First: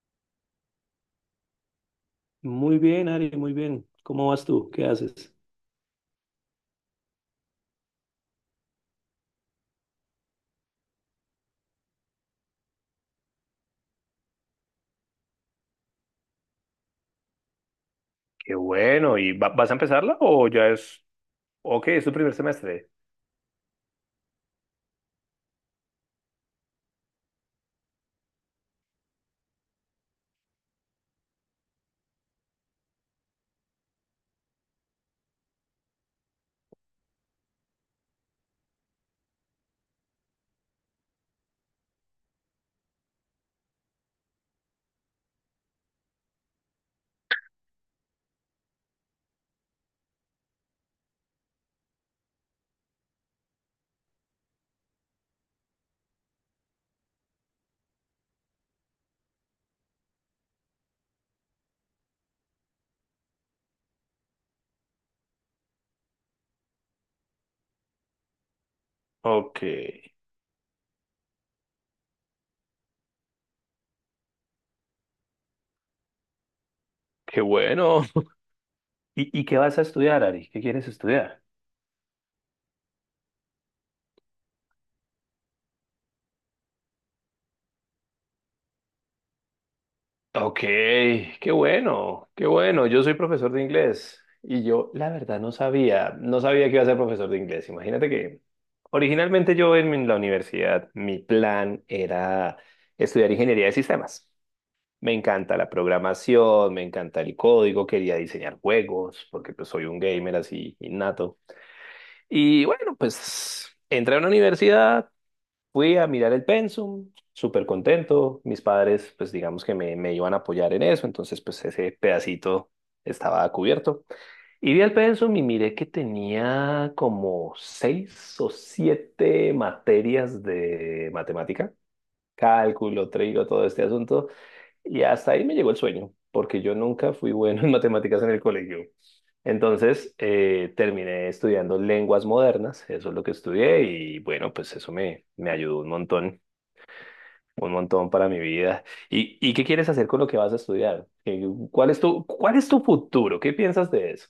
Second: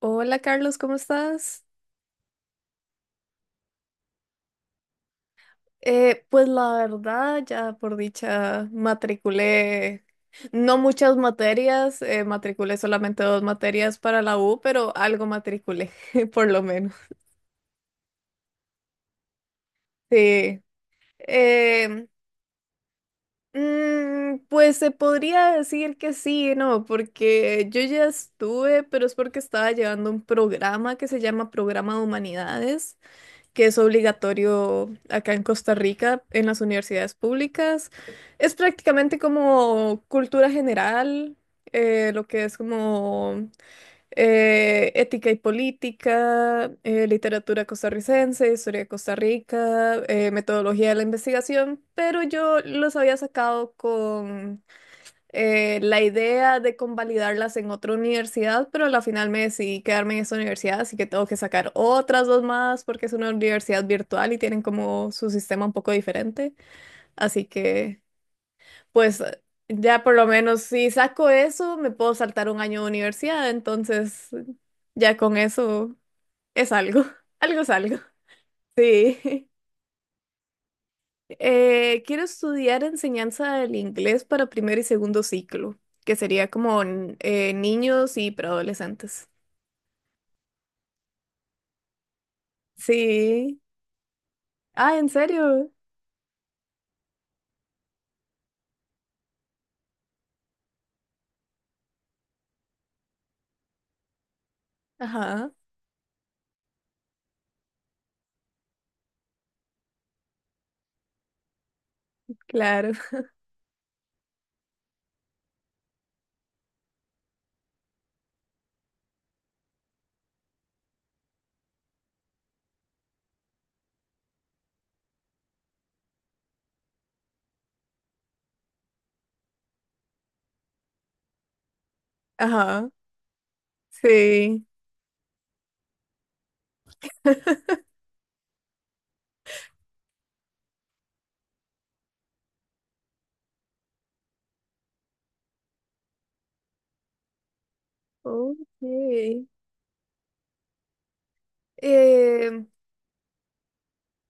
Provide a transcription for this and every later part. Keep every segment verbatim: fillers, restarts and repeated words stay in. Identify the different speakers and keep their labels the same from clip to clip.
Speaker 1: Hola Carlos, ¿cómo estás?
Speaker 2: Muy bien, Ari, muy bien. ¿Cómo vas tú? ¿Qué haces?
Speaker 1: Eh, pues la verdad, ya por dicha, matriculé no muchas materias, eh, matriculé solamente dos materias para la U, pero algo matriculé, por lo menos.
Speaker 2: Qué bueno. ¿Y va- vas a empezarla o
Speaker 1: Sí.
Speaker 2: ya es... Ok, es
Speaker 1: Eh,
Speaker 2: tu primer semestre.
Speaker 1: mm, pues se podría decir que sí, ¿no? Porque yo ya estuve, pero es porque estaba llevando un programa que se llama Programa de Humanidades, que es obligatorio acá en Costa Rica, en las universidades públicas. Es prácticamente como cultura general, eh, lo que es como eh, ética y política, eh, literatura costarricense, historia de Costa Rica, eh, metodología de la investigación, pero yo los había sacado con eh, la idea de convalidarlas en otra universidad, pero a la final me decidí quedarme en esa universidad, así que tengo que sacar otras dos más porque es una universidad virtual y tienen como su sistema un poco diferente. Así que, pues,
Speaker 2: Ok,
Speaker 1: ya por lo menos si saco eso, me puedo saltar un año de universidad, entonces ya con eso es algo,
Speaker 2: qué
Speaker 1: algo es algo.
Speaker 2: bueno. ¿Y, y
Speaker 1: Sí.
Speaker 2: qué vas a estudiar, Ari? ¿Qué quieres estudiar?
Speaker 1: Eh, quiero estudiar enseñanza del inglés para primer y segundo ciclo, que sería como n- eh, niños y preadolescentes.
Speaker 2: Ok, qué bueno, qué bueno. Yo soy profesor
Speaker 1: Sí.
Speaker 2: de inglés y yo
Speaker 1: Ah, ¿en
Speaker 2: la verdad no
Speaker 1: serio?
Speaker 2: sabía, no sabía que iba a ser profesor de inglés. Imagínate que originalmente yo en la universidad, mi plan era estudiar ingeniería de sistemas. Me
Speaker 1: Ajá,
Speaker 2: encanta la programación, me encanta el código, quería diseñar juegos, porque pues soy un gamer así innato. Y
Speaker 1: claro.
Speaker 2: bueno, pues entré a una universidad, fui a mirar el pensum, súper contento. Mis padres, pues digamos que me, me iban a apoyar en eso, entonces pues ese pedacito estaba cubierto. Y vi el pensum y miré que tenía como seis o siete materias de matemática,
Speaker 1: Ajá,
Speaker 2: cálculo, trigo, todo este asunto.
Speaker 1: sí.
Speaker 2: Y hasta ahí me llegó el sueño, porque yo nunca fui bueno en matemáticas en el colegio. Entonces, eh, terminé estudiando lenguas modernas, eso es lo que estudié y bueno, pues eso me, me ayudó un montón, un montón para mi
Speaker 1: Ok.
Speaker 2: vida. ¿Y, y qué quieres hacer con lo que vas a estudiar? Eh, ¿Cuál es tu, cuál
Speaker 1: Em,
Speaker 2: es tu futuro? ¿Qué piensas de eso?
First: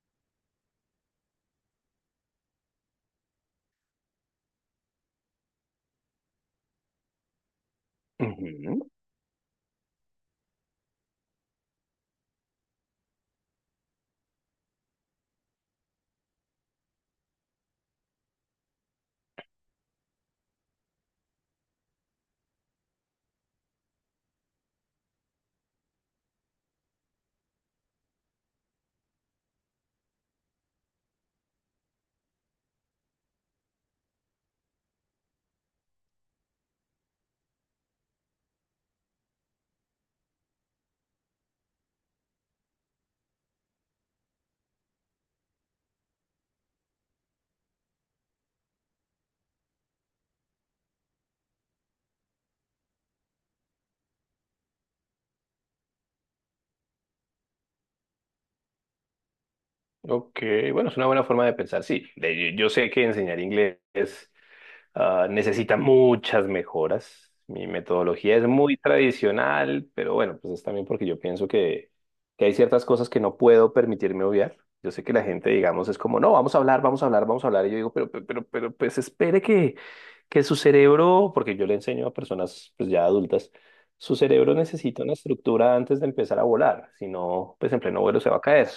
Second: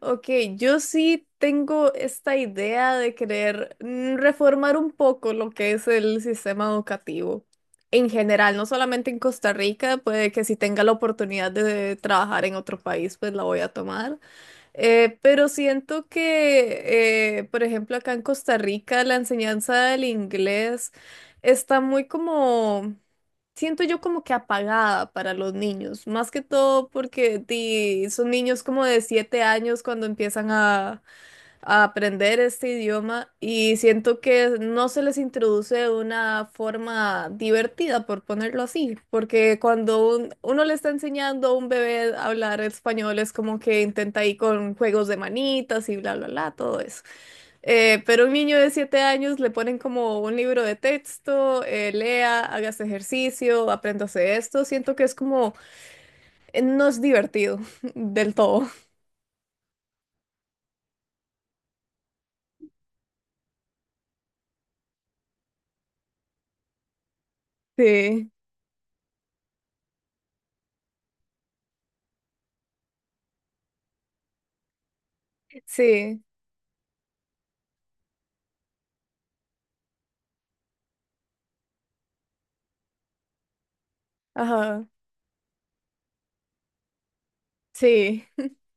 Speaker 1: Ok, yo sí tengo esta idea de querer mm, reformar un poco lo que es el sistema educativo en general, no
Speaker 2: Ujú.
Speaker 1: solamente en Costa Rica, puede que si tenga la oportunidad de trabajar en otro país, pues la voy a tomar. Eh, pero siento que, eh, por ejemplo, acá en Costa Rica la enseñanza del inglés está muy como siento yo como que apagada para los niños, más que todo porque di, son niños como de siete años cuando empiezan a, a aprender este idioma y siento que no se les introduce de una forma divertida, por ponerlo así, porque cuando un- uno le está enseñando a un bebé a hablar español es como que intenta ir con juegos de manitas y bla, bla, bla, todo eso. Eh, pero a un niño de siete años le ponen como un libro de texto, eh, lea, hagas ejercicio, apréndase esto. Siento que es como, eh, no es divertido del todo.
Speaker 2: Ok, bueno, es una buena forma de pensar, sí. De- yo sé que enseñar inglés ah, necesita muchas mejoras. Mi
Speaker 1: Sí,
Speaker 2: metodología es muy tradicional, pero bueno, pues es también porque yo pienso que, que hay ciertas cosas que no puedo permitirme obviar. Yo sé que la gente, digamos, es como,
Speaker 1: sí,
Speaker 2: no, vamos a hablar, vamos a hablar, vamos a hablar. Y yo digo, pero, pero, pero, pero, pues espere que, que su cerebro, porque yo le enseño a personas pues ya adultas, su cerebro
Speaker 1: ajá,
Speaker 2: necesita una estructura antes de empezar a volar. Si no, pues en pleno vuelo
Speaker 1: sí.
Speaker 2: se va a caer.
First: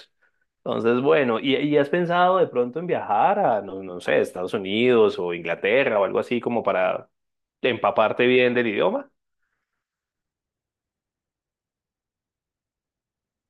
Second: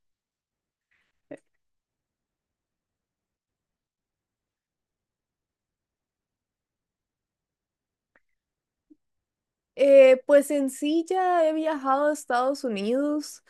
Speaker 2: Entonces, bueno, ¿y, y has pensado de pronto en viajar a, no, no sé, Estados Unidos o Inglaterra o algo así como para empaparte bien del idioma?
Speaker 1: Eh, pues en sí ya he viajado a Estados Unidos.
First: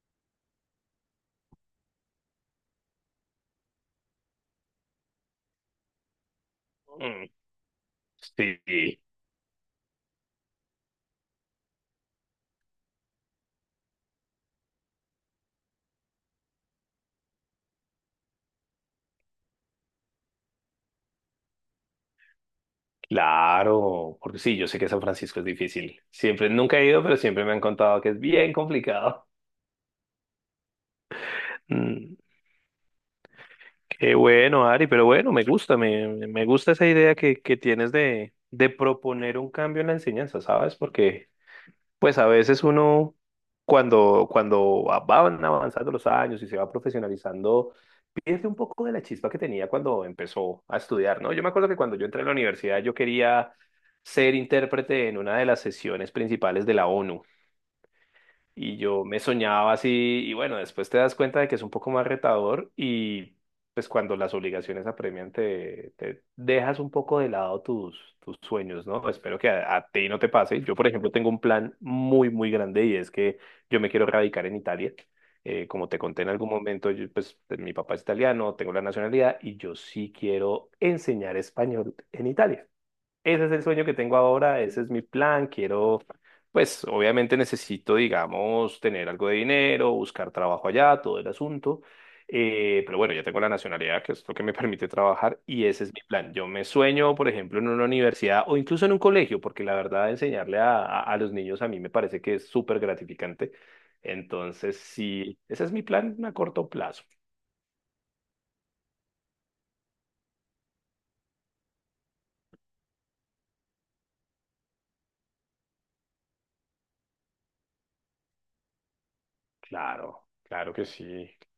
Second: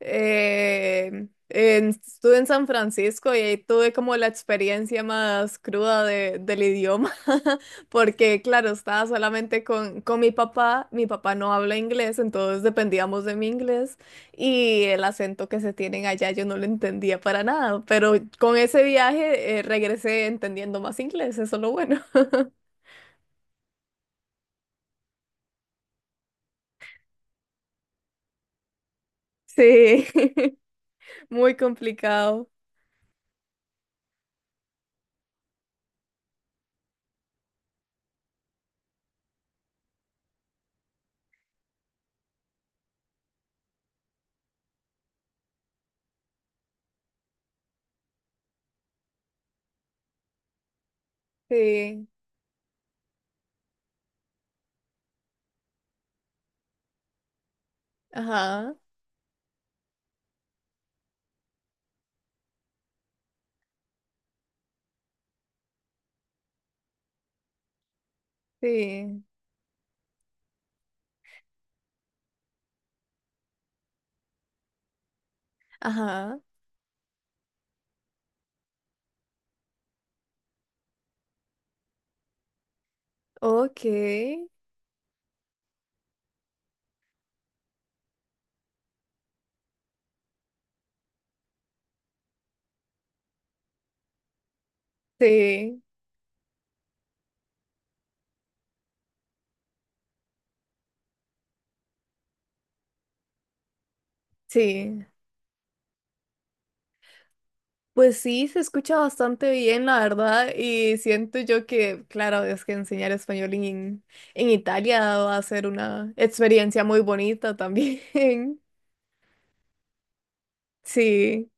Speaker 1: eh, en- estuve en San Francisco y ahí tuve como la experiencia más cruda de- del idioma,
Speaker 2: Mm.
Speaker 1: porque claro,
Speaker 2: Sí,
Speaker 1: estaba solamente con, con mi papá. Mi papá no habla inglés, entonces dependíamos de mi inglés y el acento que se tienen allá yo no lo entendía para nada, pero con ese viaje eh, regresé entendiendo más inglés, eso es lo bueno.
Speaker 2: claro, porque sí, yo sé que San Francisco es difícil. Siempre, nunca he ido, pero siempre me han contado que es bien complicado.
Speaker 1: Sí, muy
Speaker 2: Mm.
Speaker 1: complicado.
Speaker 2: Qué bueno, Ari, pero bueno, me gusta, me, me gusta esa idea que, que tienes de, de proponer un cambio en la enseñanza, ¿sabes? Porque pues a veces uno, cuando, cuando van avanzando los años y se va profesionalizando, pierde un poco de la chispa que tenía cuando empezó a estudiar, ¿no? Yo me acuerdo que cuando yo
Speaker 1: Sí,
Speaker 2: entré a la universidad yo quería ser intérprete en una de las sesiones principales de la ONU.
Speaker 1: ajá,
Speaker 2: Y yo me soñaba así, y bueno, después te das cuenta de que es un poco más retador y pues cuando las obligaciones apremian te, te dejas un poco de lado tus, tus sueños, ¿no?
Speaker 1: sí,
Speaker 2: Espero que a, a ti no te pase. Yo, por ejemplo, tengo un plan muy, muy grande y es que yo me quiero radicar en Italia. Eh, como te conté en
Speaker 1: ajá,
Speaker 2: algún momento, yo, pues mi papá es italiano, tengo la nacionalidad y yo sí quiero enseñar español en Italia. Ese es el sueño que tengo
Speaker 1: ok,
Speaker 2: ahora, ese es mi plan. Quiero, pues obviamente necesito, digamos, tener algo de dinero, buscar trabajo allá, todo el asunto. Eh, pero bueno, ya tengo la nacionalidad, que es lo que me permite trabajar, y
Speaker 1: sí,
Speaker 2: ese es mi plan. Yo me sueño, por ejemplo, en una universidad o incluso en un colegio, porque la verdad, enseñarle a, a, a los niños a mí me parece que es súper gratificante. Entonces,
Speaker 1: sí.
Speaker 2: sí, ese es mi plan a corto plazo.
Speaker 1: Pues sí, se escucha bastante bien, la verdad, y siento yo que, claro, es que enseñar español en, en, Italia va a ser una experiencia muy bonita también.
Speaker 2: Claro, claro que sí.
Speaker 1: Sí.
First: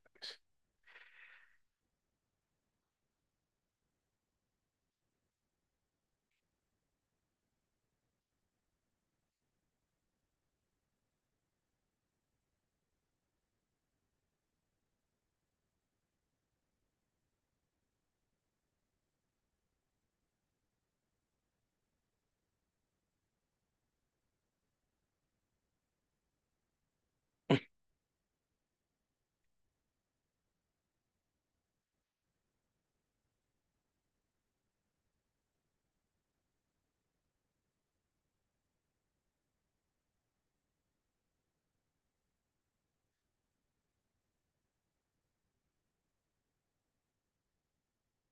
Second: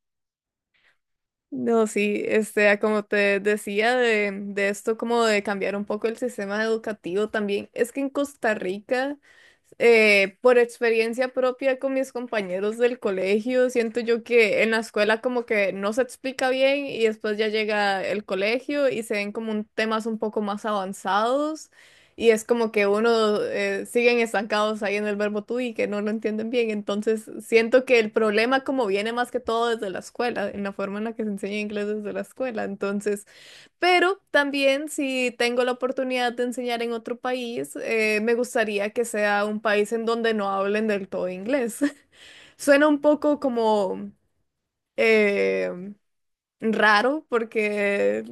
Speaker 1: No, sí, este, a como te decía de, de esto, como de cambiar un poco el sistema educativo también, es que en Costa Rica, eh, por experiencia propia con mis compañeros del colegio, siento yo que en la escuela como que no se explica bien y después ya llega el colegio y se ven como un temas un poco más avanzados. Y es como que uno eh, siguen estancados ahí en el verbo tú y que no lo entienden bien. Entonces, siento que el problema como viene más que todo desde la escuela, en la forma en la que se enseña inglés desde la escuela. Entonces, pero también si tengo la oportunidad de enseñar en otro país, eh, me gustaría que sea un país en donde no hablen del todo inglés. Suena un poco como eh, raro porque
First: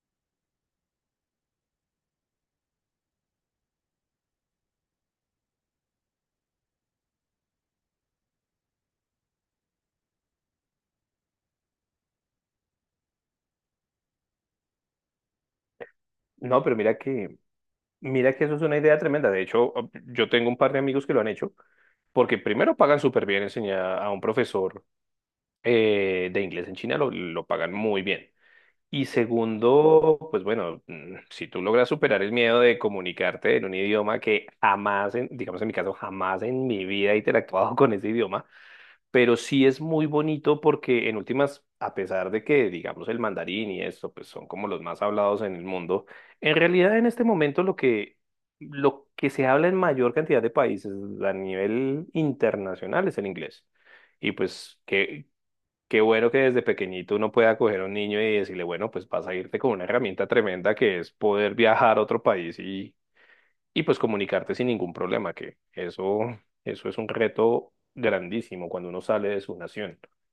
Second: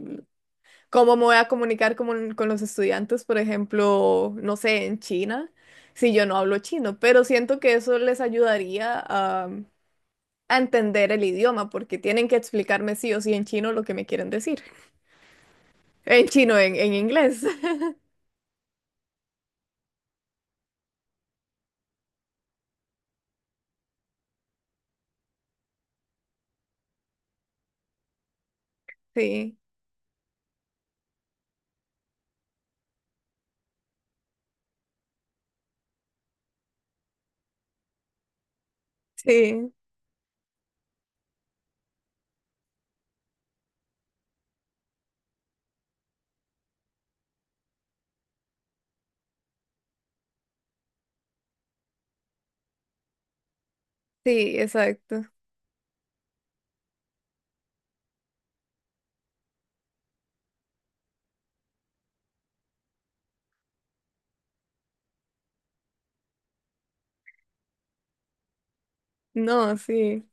Speaker 1: ¿cómo me voy a comunicar con, con los estudiantes, por ejemplo, no sé, en China, si yo no hablo chino? Pero siento que eso les ayudaría a, a, entender el idioma, porque tienen que explicarme sí o sí en chino lo que me quieren decir. En chino,
Speaker 2: No,
Speaker 1: en,
Speaker 2: pero
Speaker 1: en
Speaker 2: mira que
Speaker 1: inglés.
Speaker 2: mira que eso es una idea tremenda. De hecho, yo tengo un par de amigos que lo han hecho, porque primero pagan súper bien enseñar a un profesor eh, de inglés en China, lo, lo pagan muy bien. Y
Speaker 1: Sí,
Speaker 2: segundo, pues bueno, mm, si tú logras superar el miedo de comunicarte en un idioma que jamás, en- digamos en mi caso, jamás en mi vida he interactuado con ese idioma, pero sí
Speaker 1: sí,
Speaker 2: es muy bonito porque en últimas, a pesar de que, digamos, el mandarín y esto, pues son como los más hablados en el mundo, en realidad en este momento lo que, lo que se habla en mayor cantidad de países a nivel internacional es el inglés. Y
Speaker 1: sí,
Speaker 2: pues
Speaker 1: exacto.
Speaker 2: qué, qué bueno que desde pequeñito uno pueda coger a un niño y decirle, bueno, pues vas a irte con una herramienta tremenda que es poder viajar a otro país y y pues comunicarte sin ningún problema, que eso, eso es un reto grandísimo cuando uno sale de su
Speaker 1: No,
Speaker 2: nación.
Speaker 1: sí.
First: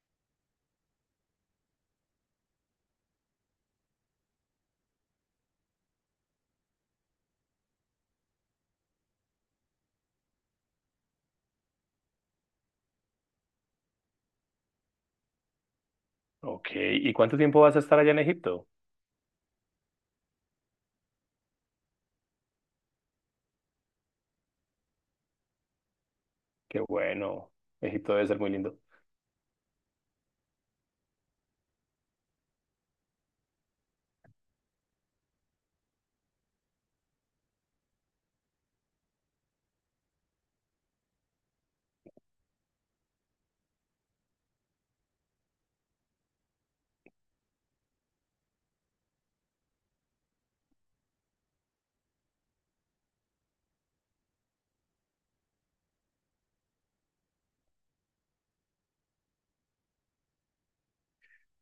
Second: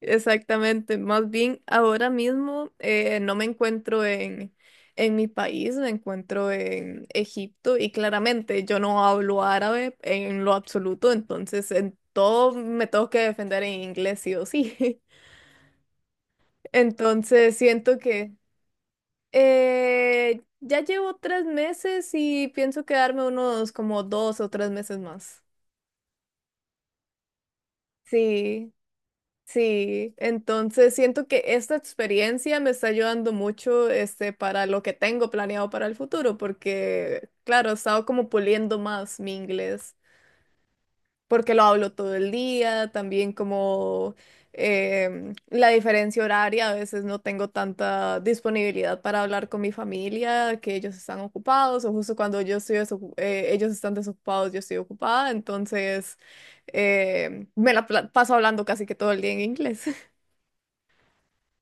Speaker 1: Exactamente, más bien ahora mismo eh, no me encuentro en, en mi país, me encuentro en Egipto y claramente yo no hablo árabe en lo absoluto, entonces en todo me tengo que defender en inglés sí o sí.
Speaker 2: Ok, ¿y cuánto
Speaker 1: Entonces
Speaker 2: tiempo vas a
Speaker 1: siento
Speaker 2: estar allá en
Speaker 1: que
Speaker 2: Egipto?
Speaker 1: eh, ya llevo tres meses y pienso quedarme unos como dos o tres meses más.
Speaker 2: Qué bueno, Egipto debe ser muy
Speaker 1: Sí.
Speaker 2: lindo.
Speaker 1: Sí, entonces siento que esta experiencia me está ayudando mucho este, para lo que tengo planeado para el futuro, porque claro, he estado como puliendo más mi inglés, porque lo hablo todo el día, también como em, la diferencia horaria, a veces no tengo tanta disponibilidad para hablar con mi familia, que ellos están ocupados, o justo cuando yo estoy desocu- eh, ellos están desocupados, yo estoy ocupada, entonces em, me la pla- paso hablando casi que todo el día en inglés.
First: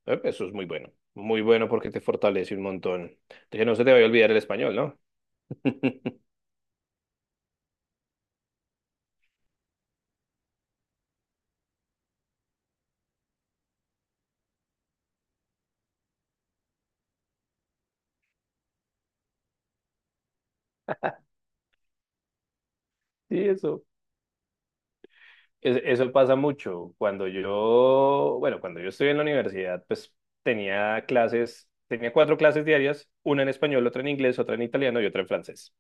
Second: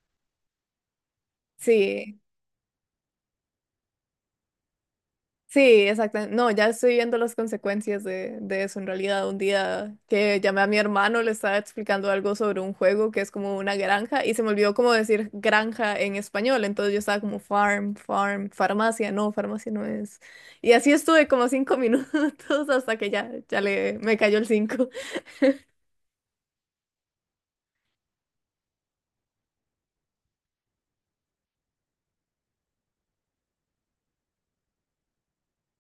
Speaker 2: Eh, Eso es muy bueno, muy bueno porque te
Speaker 1: Sí,
Speaker 2: fortalece un montón. Que no se te vaya a olvidar el español, ¿no?
Speaker 1: sí, exactamente. No, ya estoy viendo las consecuencias de, de, eso en realidad. Un día que llamé a mi hermano, le estaba explicando algo sobre un juego que es como una granja y se me olvidó cómo decir granja en español. Entonces yo estaba como farm, farm, farmacia, no, farmacia no es. Y así estuve como cinco minutos hasta que ya,
Speaker 2: Sí,
Speaker 1: ya
Speaker 2: eso.
Speaker 1: le, me cayó el cinco.
Speaker 2: Es- Eso pasa mucho. Cuando yo, bueno, cuando yo estuve en la universidad, pues tenía clases, tenía cuatro clases diarias, una en español, otra en inglés, otra en italiano y otra en francés.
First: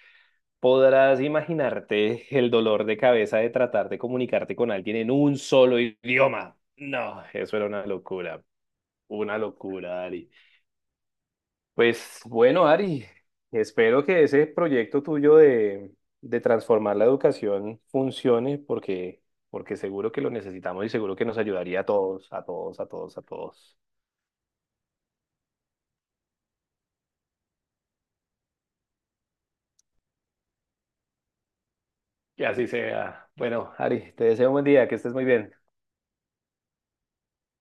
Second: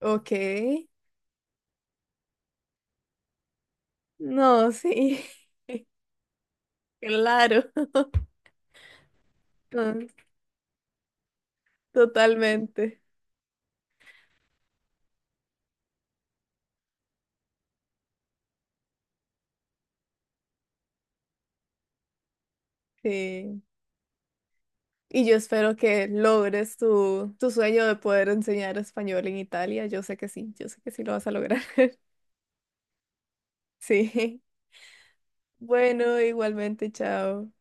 Speaker 1: Ok,
Speaker 2: Podrás imaginarte el dolor de cabeza de tratar de comunicarte
Speaker 1: no,
Speaker 2: con alguien en
Speaker 1: sí,
Speaker 2: un solo idioma. No, eso
Speaker 1: claro,
Speaker 2: era una locura, una locura, Ari. Pues bueno,
Speaker 1: Totalmente,
Speaker 2: Ari, espero que ese proyecto tuyo de, de transformar la educación funcione porque, porque seguro que lo necesitamos y seguro que nos ayudaría a todos, a todos, a todos, a
Speaker 1: sí.
Speaker 2: todos.
Speaker 1: Y yo espero que logres tu, tu, sueño de poder enseñar español en Italia. Yo sé que sí, yo sé que sí lo vas a lograr.
Speaker 2: Que así sea. Bueno, Ari, te
Speaker 1: Sí.
Speaker 2: deseo un buen día, que estés muy bien.
Speaker 1: Bueno, igualmente, chao.